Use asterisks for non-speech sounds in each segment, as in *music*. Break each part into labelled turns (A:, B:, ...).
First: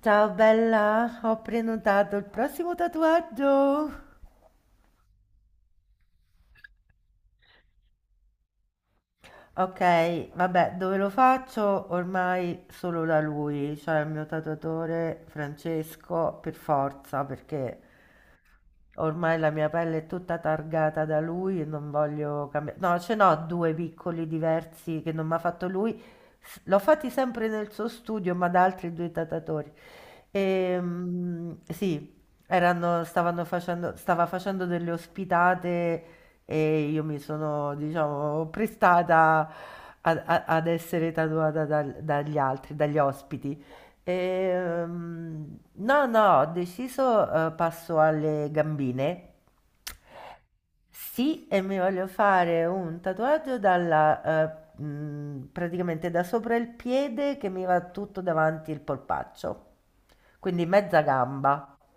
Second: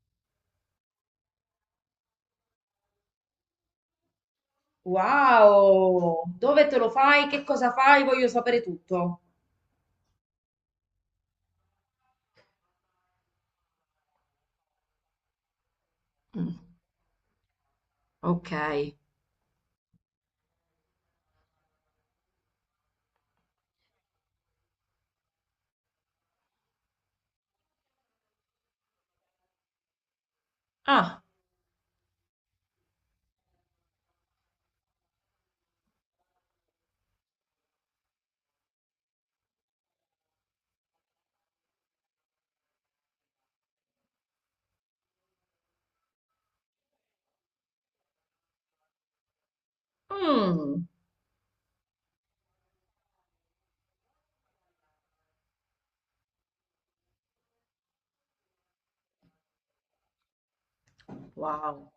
A: Ciao bella, ho prenotato il prossimo tatuaggio.
B: Wow! Dove te lo fai? Che cosa fai? Voglio sapere tutto.
A: Ok, vabbè, dove lo faccio? Ormai solo da lui, cioè il mio tatuatore Francesco, per
B: Mm,
A: forza, perché
B: ok.
A: ormai la mia pelle è tutta targata da lui e non voglio cambiare. No, ce n'ho due piccoli diversi che non mi ha fatto lui. L'ho fatti sempre nel suo studio, ma da altri due tatatori.
B: Ah,
A: Sì, stava facendo delle ospitate e io mi sono, diciamo, prestata ad essere tatuata dagli altri, dagli ospiti. No, no, ho deciso, passo alle gambine.
B: mm,
A: Sì, e mi voglio fare un tatuaggio praticamente da sopra il piede che mi va tutto davanti il polpaccio, quindi mezza gamba.
B: wow.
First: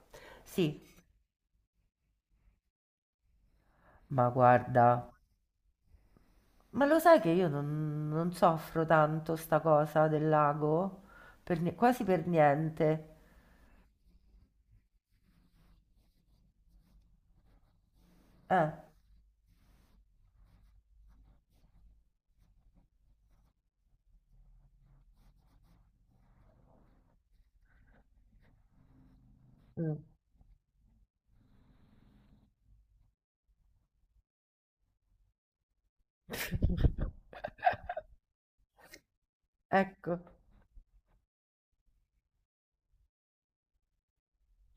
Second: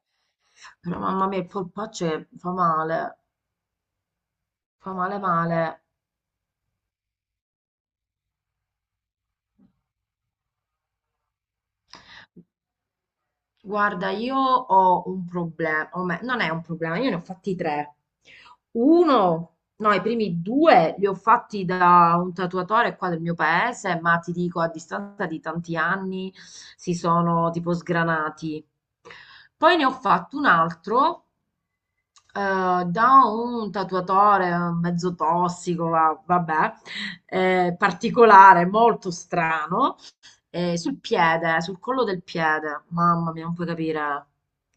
A: Sì,
B: Però mamma mia, il polpaccio che
A: ma guarda,
B: fa male male.
A: ma lo sai che io non soffro tanto sta cosa del lago? Quasi per niente.
B: Guarda, io ho un problema, non è un problema, io ne ho fatti tre.
A: Eh,
B: Uno, no, i primi due li ho fatti da un tatuatore qua del mio paese, ma ti dico, a distanza di tanti anni si sono tipo sgranati. Poi ne ho
A: mm.
B: fatto un altro da un tatuatore mezzo tossico, vabbè,
A: *laughs*
B: particolare, molto strano.
A: Ecco.
B: Sul piede, sul collo del piede. Mamma mia, non puoi capire.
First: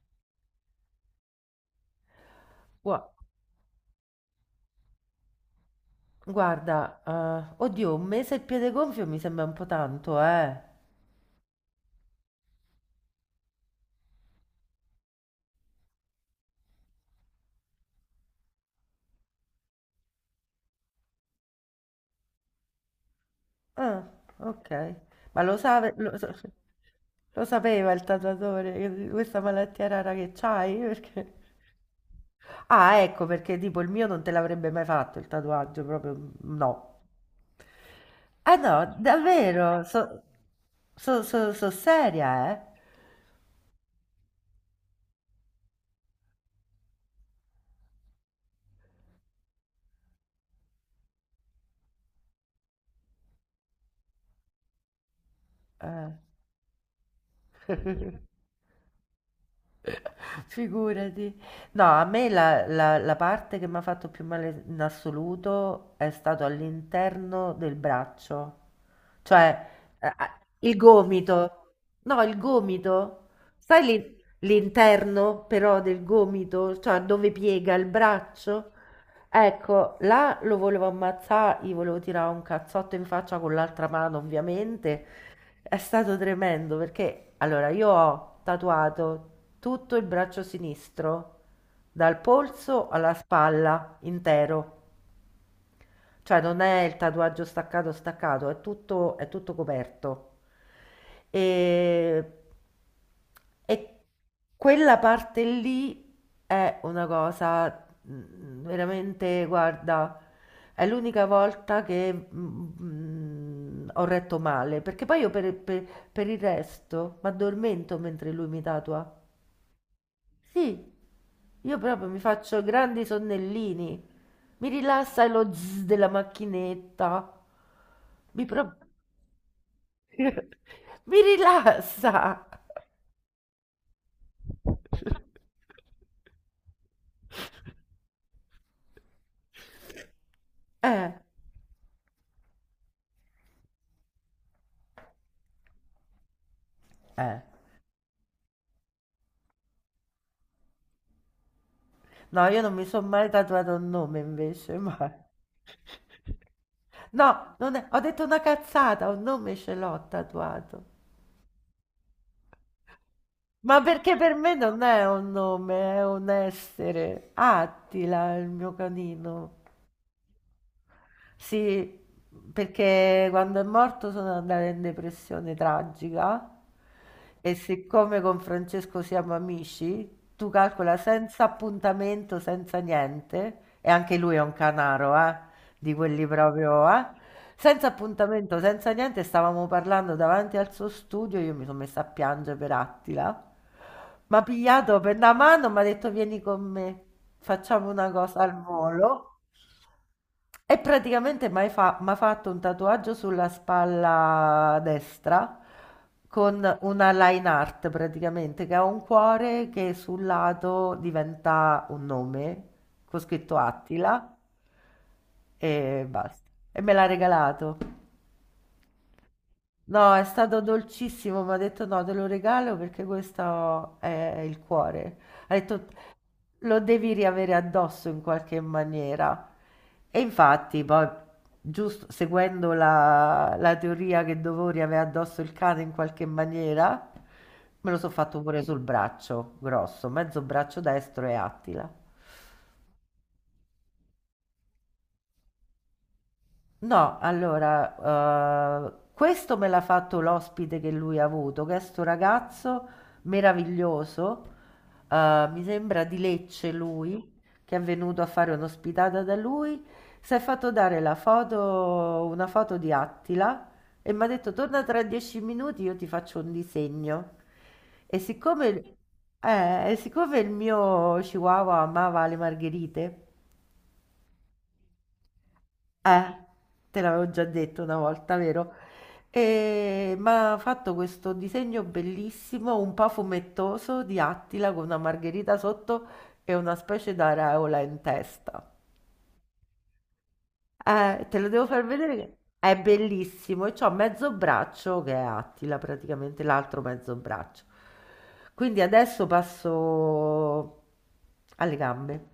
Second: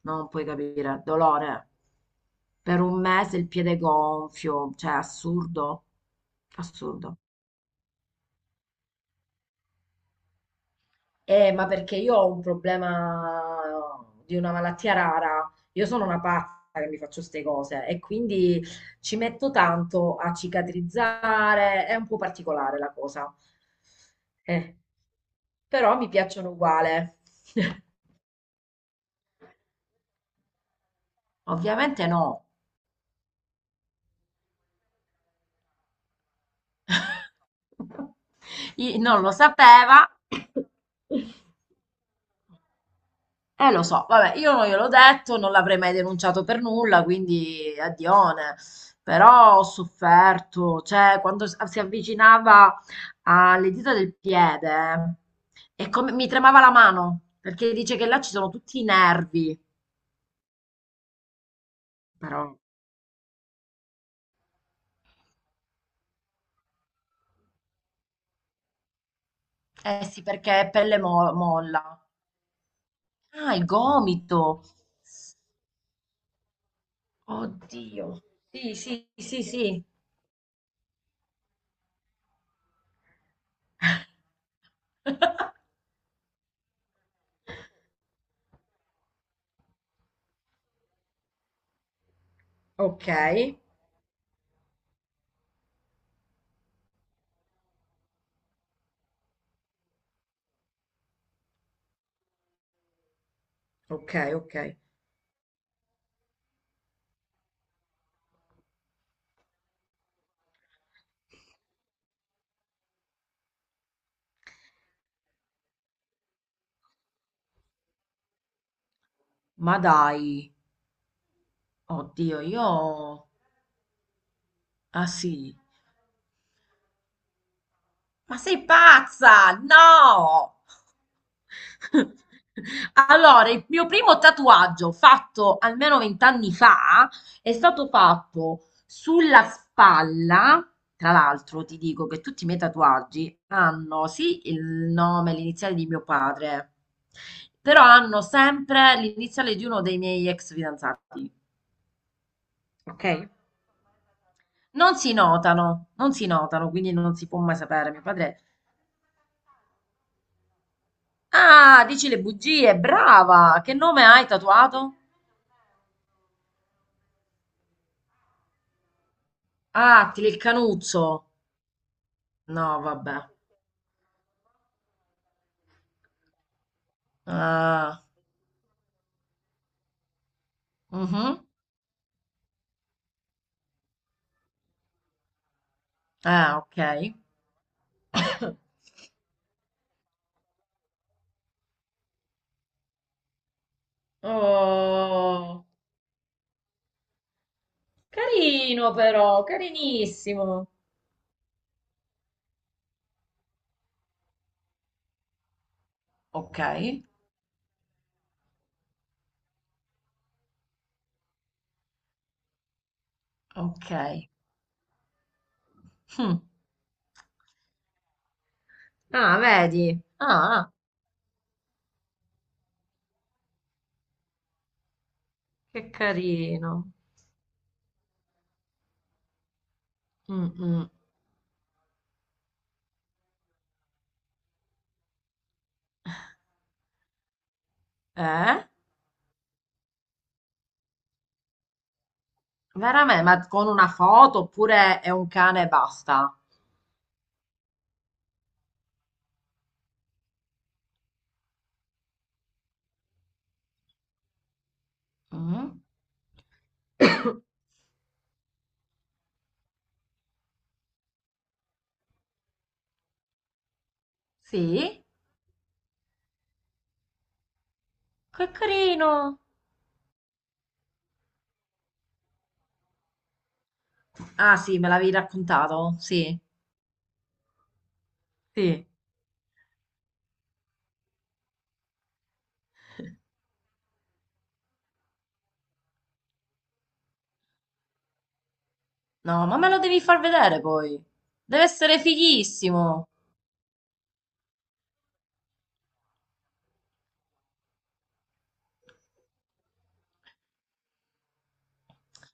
B: No, non puoi capire. Dolore. Per un
A: Gua-
B: mese il piede gonfio. Cioè, assurdo.
A: Guarda,
B: Assurdo.
A: oddio, un mese il piede gonfio mi sembra un po' tanto, eh.
B: Ma perché io ho un problema di una malattia rara. Io sono una pazza che mi faccio queste cose e quindi ci metto tanto a cicatrizzare. È un po' particolare la cosa.
A: Ah, ok.
B: Eh,
A: Ma lo, sa-
B: Però mi
A: lo sa-
B: piacciono uguale.
A: *laughs* Lo
B: *laughs*
A: sapeva il tatuatore questa malattia rara che c'hai? *laughs* Perché...
B: Ovviamente no.
A: Ah, ecco, perché tipo il mio non te l'avrebbe mai fatto il tatuaggio, proprio no. Eh no,
B: Non lo
A: davvero,
B: sapeva.
A: so seria, eh.
B: Lo so, vabbè, io non gliel'ho detto, non l'avrei mai denunciato per nulla, quindi addione. Però ho sofferto, cioè quando si avvicinava alle dita del piede, e
A: Eh.
B: come mi tremava la mano, perché dice che
A: *laughs*
B: là ci sono tutti i nervi,
A: *laughs* Figurati. No, a me
B: però.
A: la parte che mi ha fatto più male in assoluto è stato all'interno del braccio, cioè
B: Eh sì,
A: ah,
B: perché è
A: il
B: pelle
A: gomito.
B: molla.
A: No, il gomito.
B: Ah, il
A: Sai
B: gomito.
A: l'interno però del gomito, cioè dove piega il
B: Oddio.
A: braccio?
B: Sì, sì, sì, sì.
A: Ecco, là lo volevo ammazzare, gli volevo tirare un cazzotto in faccia con l'altra mano, ovviamente, è stato tremendo perché allora io ho tatuato tutto il braccio sinistro, dal polso
B: Ok,
A: alla spalla, intero. Cioè non è il tatuaggio staccato staccato, è tutto coperto. E, e
B: ok, ok.
A: quella parte lì è una cosa mm, veramente, guarda, è l'unica volta che mm, ho retto male, perché poi io per il resto mi addormento mentre lui mi tatua.
B: Ma dai,
A: Sì, io proprio mi
B: oddio,
A: faccio
B: io...
A: grandi sonnellini. Mi
B: Ah
A: rilassa lo
B: sì.
A: zzz della macchinetta.
B: Ma
A: Mi,
B: sei
A: pro-
B: pazza? No!
A: Mi rilassa.
B: Allora, il mio primo tatuaggio fatto almeno 20 anni fa è stato fatto sulla spalla. Tra
A: Eh,
B: l'altro, ti dico che tutti i miei tatuaggi hanno sì il nome, l'iniziale di mio padre,
A: eh.
B: però hanno sempre l'iniziale di uno dei miei ex fidanzati.
A: No, io non mi
B: Ok?
A: sono mai tatuato un nome invece,
B: Non
A: mai.
B: si notano, non si notano, quindi non si può
A: No,
B: mai
A: non è-
B: sapere.
A: ho
B: Mio
A: detto una
B: padre.
A: cazzata, un nome ce l'ho tatuato.
B: Ah, dici le bugie, brava! Che
A: Ma
B: nome
A: perché
B: hai
A: per me non
B: tatuato?
A: è un nome, è un essere. Attila, il mio canino.
B: Ah, ti il canuzzo!
A: Sì,
B: No, vabbè.
A: perché quando è morto sono andata in depressione tragica e
B: Ah,
A: siccome con Francesco siamo amici, tu calcola senza
B: mhm.
A: appuntamento, senza niente, e anche lui è un canaro, di quelli
B: Ah,
A: proprio,
B: ok.
A: senza appuntamento,
B: *coughs*
A: senza niente, stavamo parlando davanti al suo studio, io mi sono messa a piangere per Attila, mi ha pigliato per la
B: Oh,
A: mano, mi ha detto vieni con me, facciamo una cosa al
B: carino
A: volo.
B: però, carinissimo.
A: E praticamente mi ha fatto un tatuaggio sulla spalla destra
B: Ok,
A: con una line art praticamente, che ha un cuore che sul lato diventa un nome, con scritto
B: ok.
A: Attila e
B: Hm.
A: basta. E me l'ha regalato.
B: Ah, vedi?
A: No, è stato
B: Ah,
A: dolcissimo, mi ha detto no, te lo regalo perché questo è il cuore. Ha detto
B: che
A: lo
B: carino.
A: devi riavere addosso in qualche maniera. E
B: Mm,
A: infatti,
B: mm.
A: poi, giusto seguendo la teoria che dovevo riavere addosso il cane in qualche maniera, me lo sono fatto pure
B: Eh?
A: sul braccio grosso, mezzo braccio destro e Attila.
B: Veramente? Ma con una foto oppure è un cane e basta?
A: No, allora, questo me l'ha fatto l'ospite che lui ha avuto, che è sto ragazzo meraviglioso, mi
B: Mm?
A: sembra di Lecce lui,
B: *coughs*
A: che è venuto a fare un'ospitata da lui, si è fatto dare la foto, una foto di Attila e mi ha detto torna tra
B: Sì?
A: 10 minuti, io ti faccio un disegno. E
B: Che
A: siccome,
B: carino.
A: e siccome il mio chihuahua amava le margherite,
B: Ah sì, me l'avevi raccontato?
A: eh,
B: Sì.
A: te l'avevo già detto una volta, vero?
B: Sì.
A: E ma ha fatto questo disegno bellissimo, un po' fumettoso, di Attila con una margherita sotto e una specie d'aureola in testa.
B: No, ma me lo devi far vedere poi.
A: Te lo
B: Deve
A: devo far
B: essere
A: vedere che è
B: fighissimo.
A: bellissimo e c'ho mezzo braccio che è Attila praticamente, l'altro mezzo braccio. Quindi adesso passo alle gambe.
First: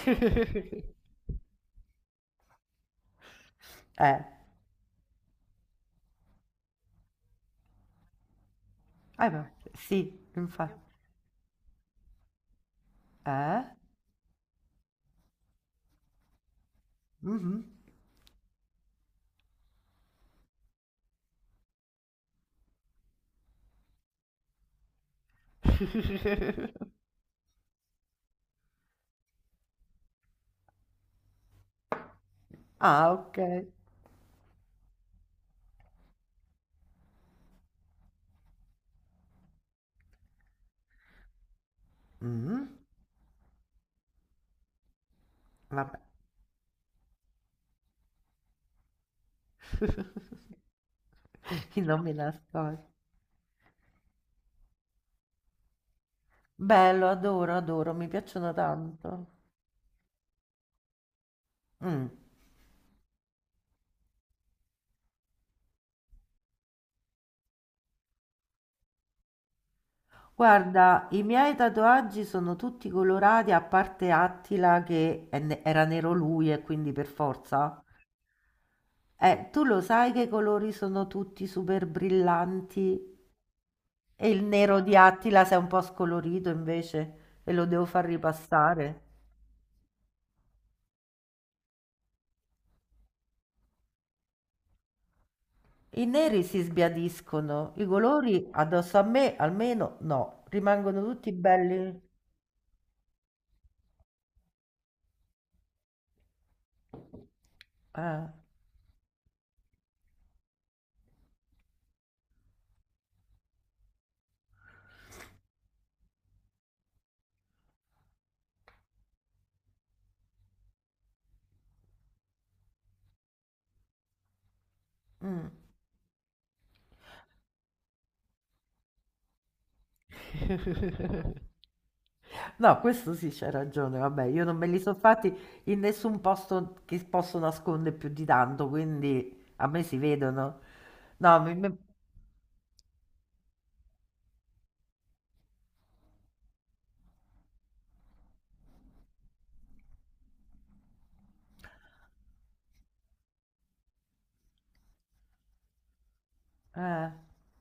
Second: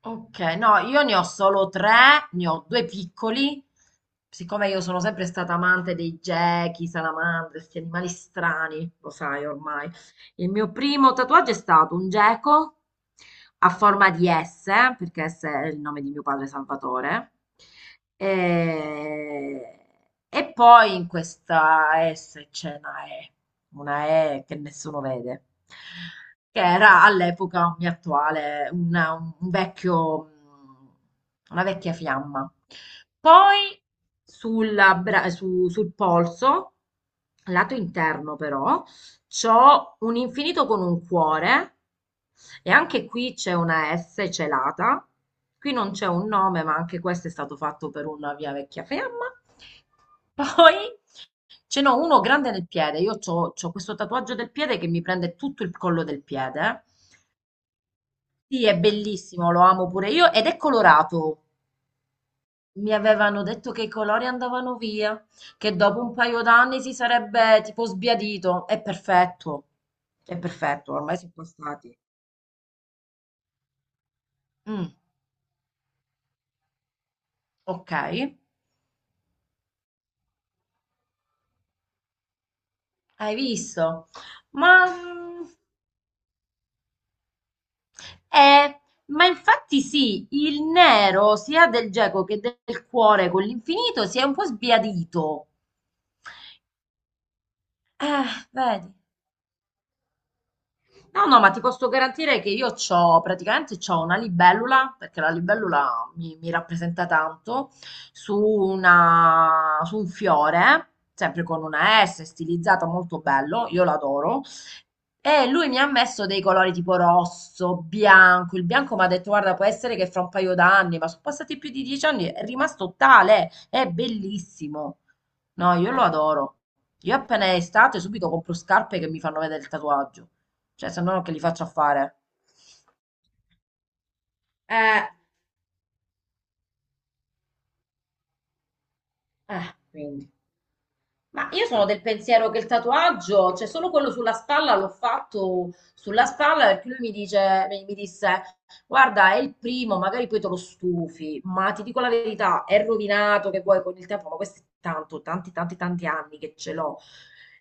B: Ok, no, io ne ho solo tre, ne ho due piccoli.
A: Eh,
B: Siccome io sono sempre stata amante dei gechi, salamandre, questi animali strani, lo sai ormai.
A: sì,
B: Il mio
A: infatti.
B: primo tatuaggio è stato un geco
A: Eh?
B: a forma di S, perché S è il nome di mio padre Salvatore.
A: Mhm.
B: E, e poi in questa S c'è una E che nessuno vede, che era
A: *laughs*
B: all'epoca un mio attuale, un vecchio, una vecchia fiamma.
A: Ah, ok.
B: Poi sul polso, lato interno però, c'ho un infinito con un cuore
A: Mhm.
B: e anche qui c'è una S celata. Qui non
A: Vabbè,
B: c'è un nome, ma anche questo è stato fatto per una mia vecchia fiamma.
A: *laughs*
B: Poi ce
A: io
B: n'ho
A: non mi
B: uno grande nel
A: nascondo.
B: piede. Io c'ho questo tatuaggio del piede che mi prende tutto il collo del piede.
A: Bello, adoro, adoro, mi piacciono
B: Sì, è
A: tanto.
B: bellissimo, lo amo pure io ed è colorato.
A: Mm.
B: Mi avevano detto che i colori andavano via, che dopo un paio d'anni si sarebbe tipo sbiadito. È perfetto,
A: Guarda,
B: ormai
A: i
B: sono
A: miei
B: passati.
A: tatuaggi sono tutti colorati, a parte Attila
B: Mm,
A: che era nero lui e quindi per forza.
B: ok,
A: Tu lo sai che i colori sono tutti super brillanti
B: hai visto?
A: e il
B: Ma,
A: nero di
B: mm,
A: Attila si è un po' scolorito invece e lo devo far
B: eh,
A: ripassare.
B: ma infatti sì, il nero sia del geco che del cuore con l'infinito si è un po' sbiadito.
A: I neri si sbiadiscono, i
B: Eh,
A: colori
B: Vedi.
A: addosso a me almeno no, rimangono
B: No,
A: tutti
B: no, ma ti posso
A: belli.
B: garantire che io c'ho, praticamente c'ho una libellula, perché la libellula mi rappresenta tanto,
A: Ah,
B: su un fiore, sempre con una S, stilizzata, molto bello, io l'adoro, e lui mi ha messo dei colori tipo rosso, bianco, il bianco mi ha detto, guarda, può essere che fra un paio d'anni, ma sono passati più di 10 anni, è rimasto tale, è bellissimo.
A: mm.
B: No, io lo adoro. Io appena è estate subito compro scarpe che mi fanno vedere il tatuaggio. Cioè, se no che li
A: *laughs*
B: faccio a fare?
A: No, questo sì c'è ragione, vabbè, io non me li sono
B: Eh,
A: fatti in nessun posto che posso nascondere più di tanto, quindi a me si
B: quindi.
A: vedono. No,
B: Ma io sono del pensiero che il tatuaggio, cioè solo quello sulla spalla, l'ho fatto sulla spalla perché lui mi dice, mi disse, guarda, è il primo, magari poi te lo stufi, ma ti dico la verità, è rovinato che vuoi con il tempo, ma questo è tanto, tanti, tanti, tanti anni che ce l'ho.
A: eh.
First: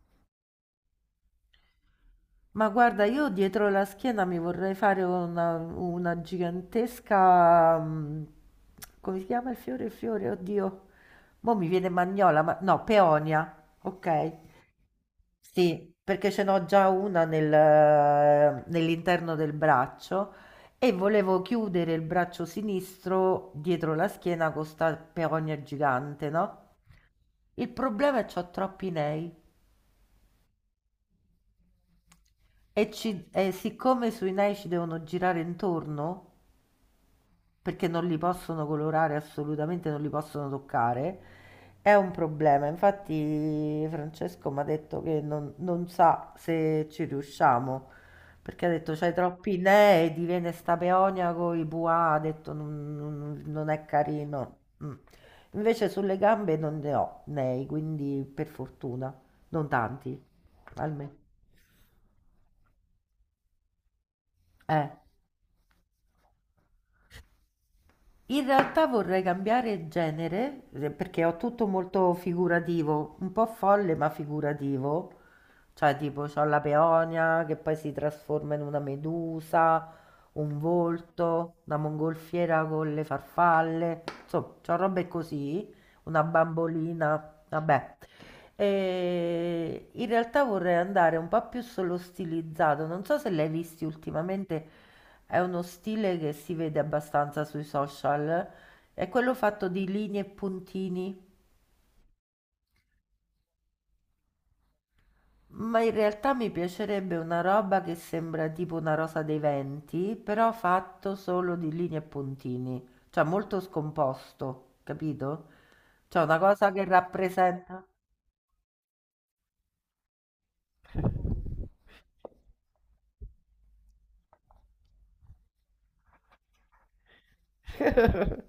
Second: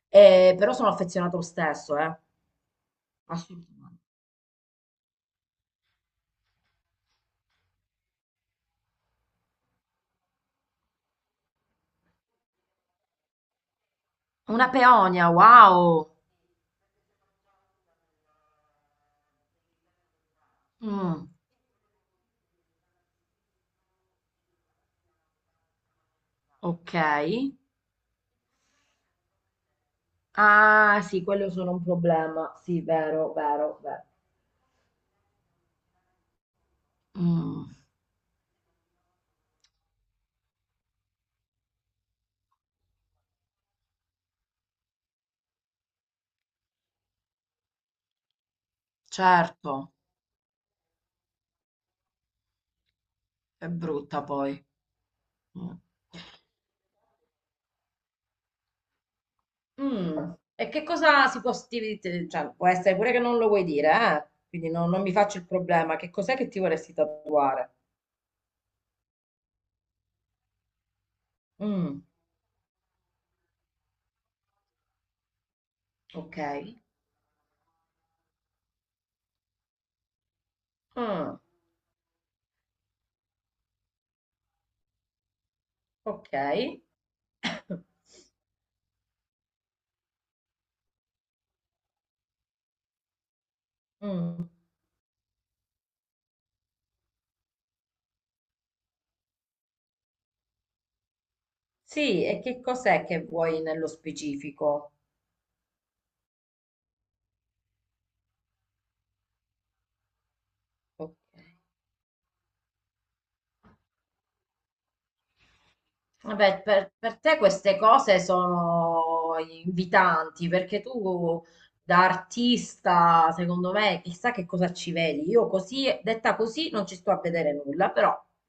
B: Però sono affezionato lo stesso,
A: Ma guarda, io dietro la
B: assolutamente.
A: schiena mi vorrei fare una gigantesca... mm, come si chiama il fiore? Il fiore, oddio. Mo' mi viene magnola, ma no, peonia. Ok.
B: Una peonia, wow!
A: Sì, perché ce n'ho già una nell'interno del braccio e
B: Mm,
A: volevo chiudere il braccio sinistro dietro la schiena con sta peonia gigante, no?
B: ok.
A: Il problema è che ho troppi nei
B: Ah, sì, quello sono un problema. Sì,
A: e,
B: vero,
A: e
B: vero, vero.
A: siccome sui nei ci devono girare intorno,
B: Mm,
A: perché non li possono colorare assolutamente, non li possono toccare, è un problema. Infatti Francesco mi ha detto che non sa se ci riusciamo, perché ha detto c'hai troppi
B: certo,
A: nei, diviene sta peonia con i buà, ha detto
B: è
A: non è
B: brutta
A: carino.
B: poi.
A: Mm.
B: Mm.
A: Invece sulle gambe non ne ho nei, quindi per fortuna, non tanti,
B: E che
A: almeno.
B: cosa si può cioè, può essere pure che non lo vuoi dire, eh? Quindi
A: Eh.
B: non mi faccio il problema. Che cos'è che ti vorresti tatuare?
A: In realtà vorrei cambiare genere, perché ho tutto
B: Mm,
A: molto figurativo, un po' folle ma figurativo. Cioè, tipo,
B: ok.
A: ho la peonia che poi si trasforma in una medusa, un
B: Mm,
A: volto, una mongolfiera con le farfalle, insomma, ho robe così, una
B: ok.
A: bambolina, vabbè.
B: *coughs*
A: E in realtà vorrei andare un po' più sullo stilizzato. Non so se l'hai visti
B: Mm,
A: ultimamente, è uno stile che si vede abbastanza sui social. È quello fatto di linee e puntini.
B: sì, e che cos'è che vuoi nello specifico?
A: Ma in realtà mi piacerebbe una roba che sembra tipo una rosa dei venti, però fatto
B: Ok.
A: solo di linee e puntini. Cioè molto scomposto, capito? Cioè una
B: Vabbè,
A: cosa che
B: per te queste
A: rappresenta.
B: cose sono invitanti perché tu da artista, secondo me, chissà che cosa ci vedi. Io così, detta così, non ci sto a vedere nulla, però.
A: *laughs*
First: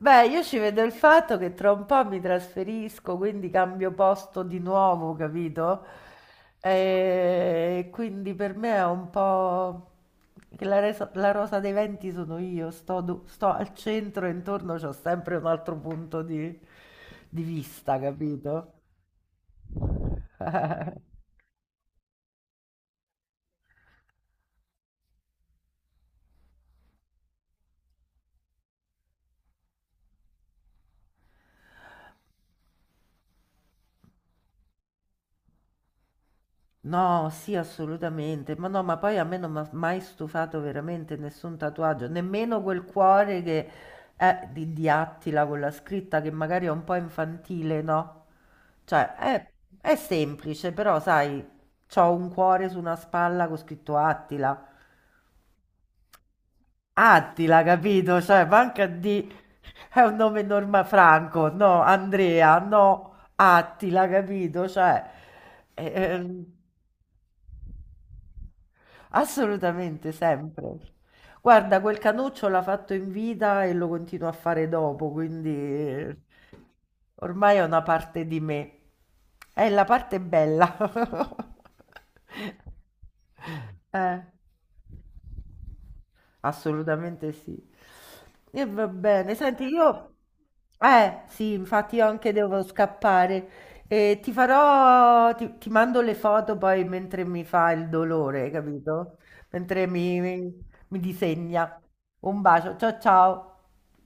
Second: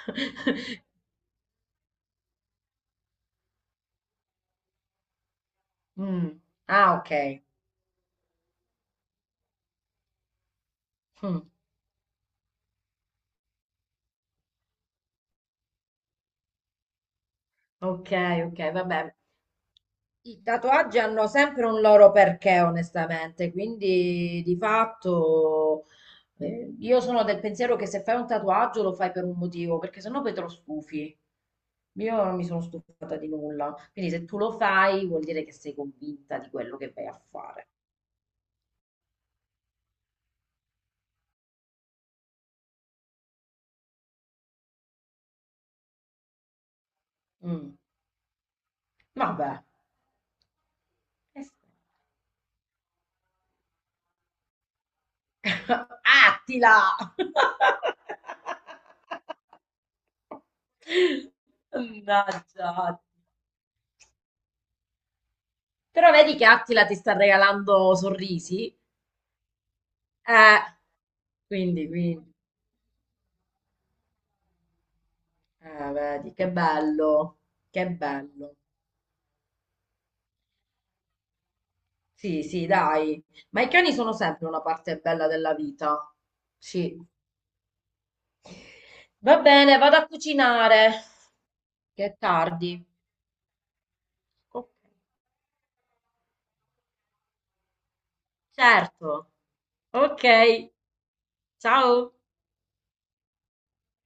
A: Beh, io ci vedo il fatto che tra un po' mi trasferisco, quindi cambio posto di nuovo, capito?
B: Mm. Ah, ok.
A: E quindi per me è un po' che la
B: Mm.
A: rosa dei venti sono io, sto al centro e intorno c'ho sempre un altro punto di vista,
B: Ok,
A: capito?
B: ok, vabbè. I tatuaggi
A: *laughs*
B: hanno sempre un loro perché, onestamente, quindi di fatto io sono del pensiero che se fai un tatuaggio lo fai per un motivo, perché sennò poi te lo stufi. Io non mi sono stufata di nulla, quindi se tu lo fai vuol dire che sei convinta di quello che vai a
A: No, sì,
B: fare.
A: assolutamente. Ma no, ma poi a me non mi ha mai stufato veramente nessun tatuaggio, nemmeno quel cuore che è di Attila con la scritta che magari è un po'
B: Mm.
A: infantile, no? Cioè,
B: Vabbè.
A: è semplice, però
B: Eh
A: sai,
B: sì.
A: c'ho un cuore su una spalla con scritto Attila.
B: *laughs* Attila!
A: Attila,
B: *laughs*
A: capito? Cioè, manca di... È un nome norma Franco, no, Andrea,
B: Mannaggia. Attila.
A: no, Attila, capito? Cioè, eh,
B: Però vedi
A: ehm,
B: che Attila ti sta regalando sorrisi?
A: assolutamente,
B: Eh,
A: sempre. Guarda,
B: quindi,
A: quel
B: quindi.
A: canuccio l'ha fatto in vita e lo continuo a fare dopo, quindi
B: Vedi, che bello,
A: ormai è una
B: che
A: parte di
B: bello.
A: me. È la parte bella. *laughs*
B: Sì, sì, dai. Ma i cani sono
A: Eh.
B: sempre una parte bella della vita. Sì.
A: Assolutamente sì. E va bene,
B: Va
A: senti,
B: bene, vado a
A: io...
B: cucinare,
A: Sì, infatti
B: che
A: io
B: è
A: anche devo
B: tardi.
A: scappare. E ti
B: Ok.
A: farò... ti mando le foto poi mentre mi fa il dolore, capito?
B: Certo.
A: Mentre mi,
B: Ok,
A: mi mi disegna.
B: ciao.
A: Un bacio, ciao ciao.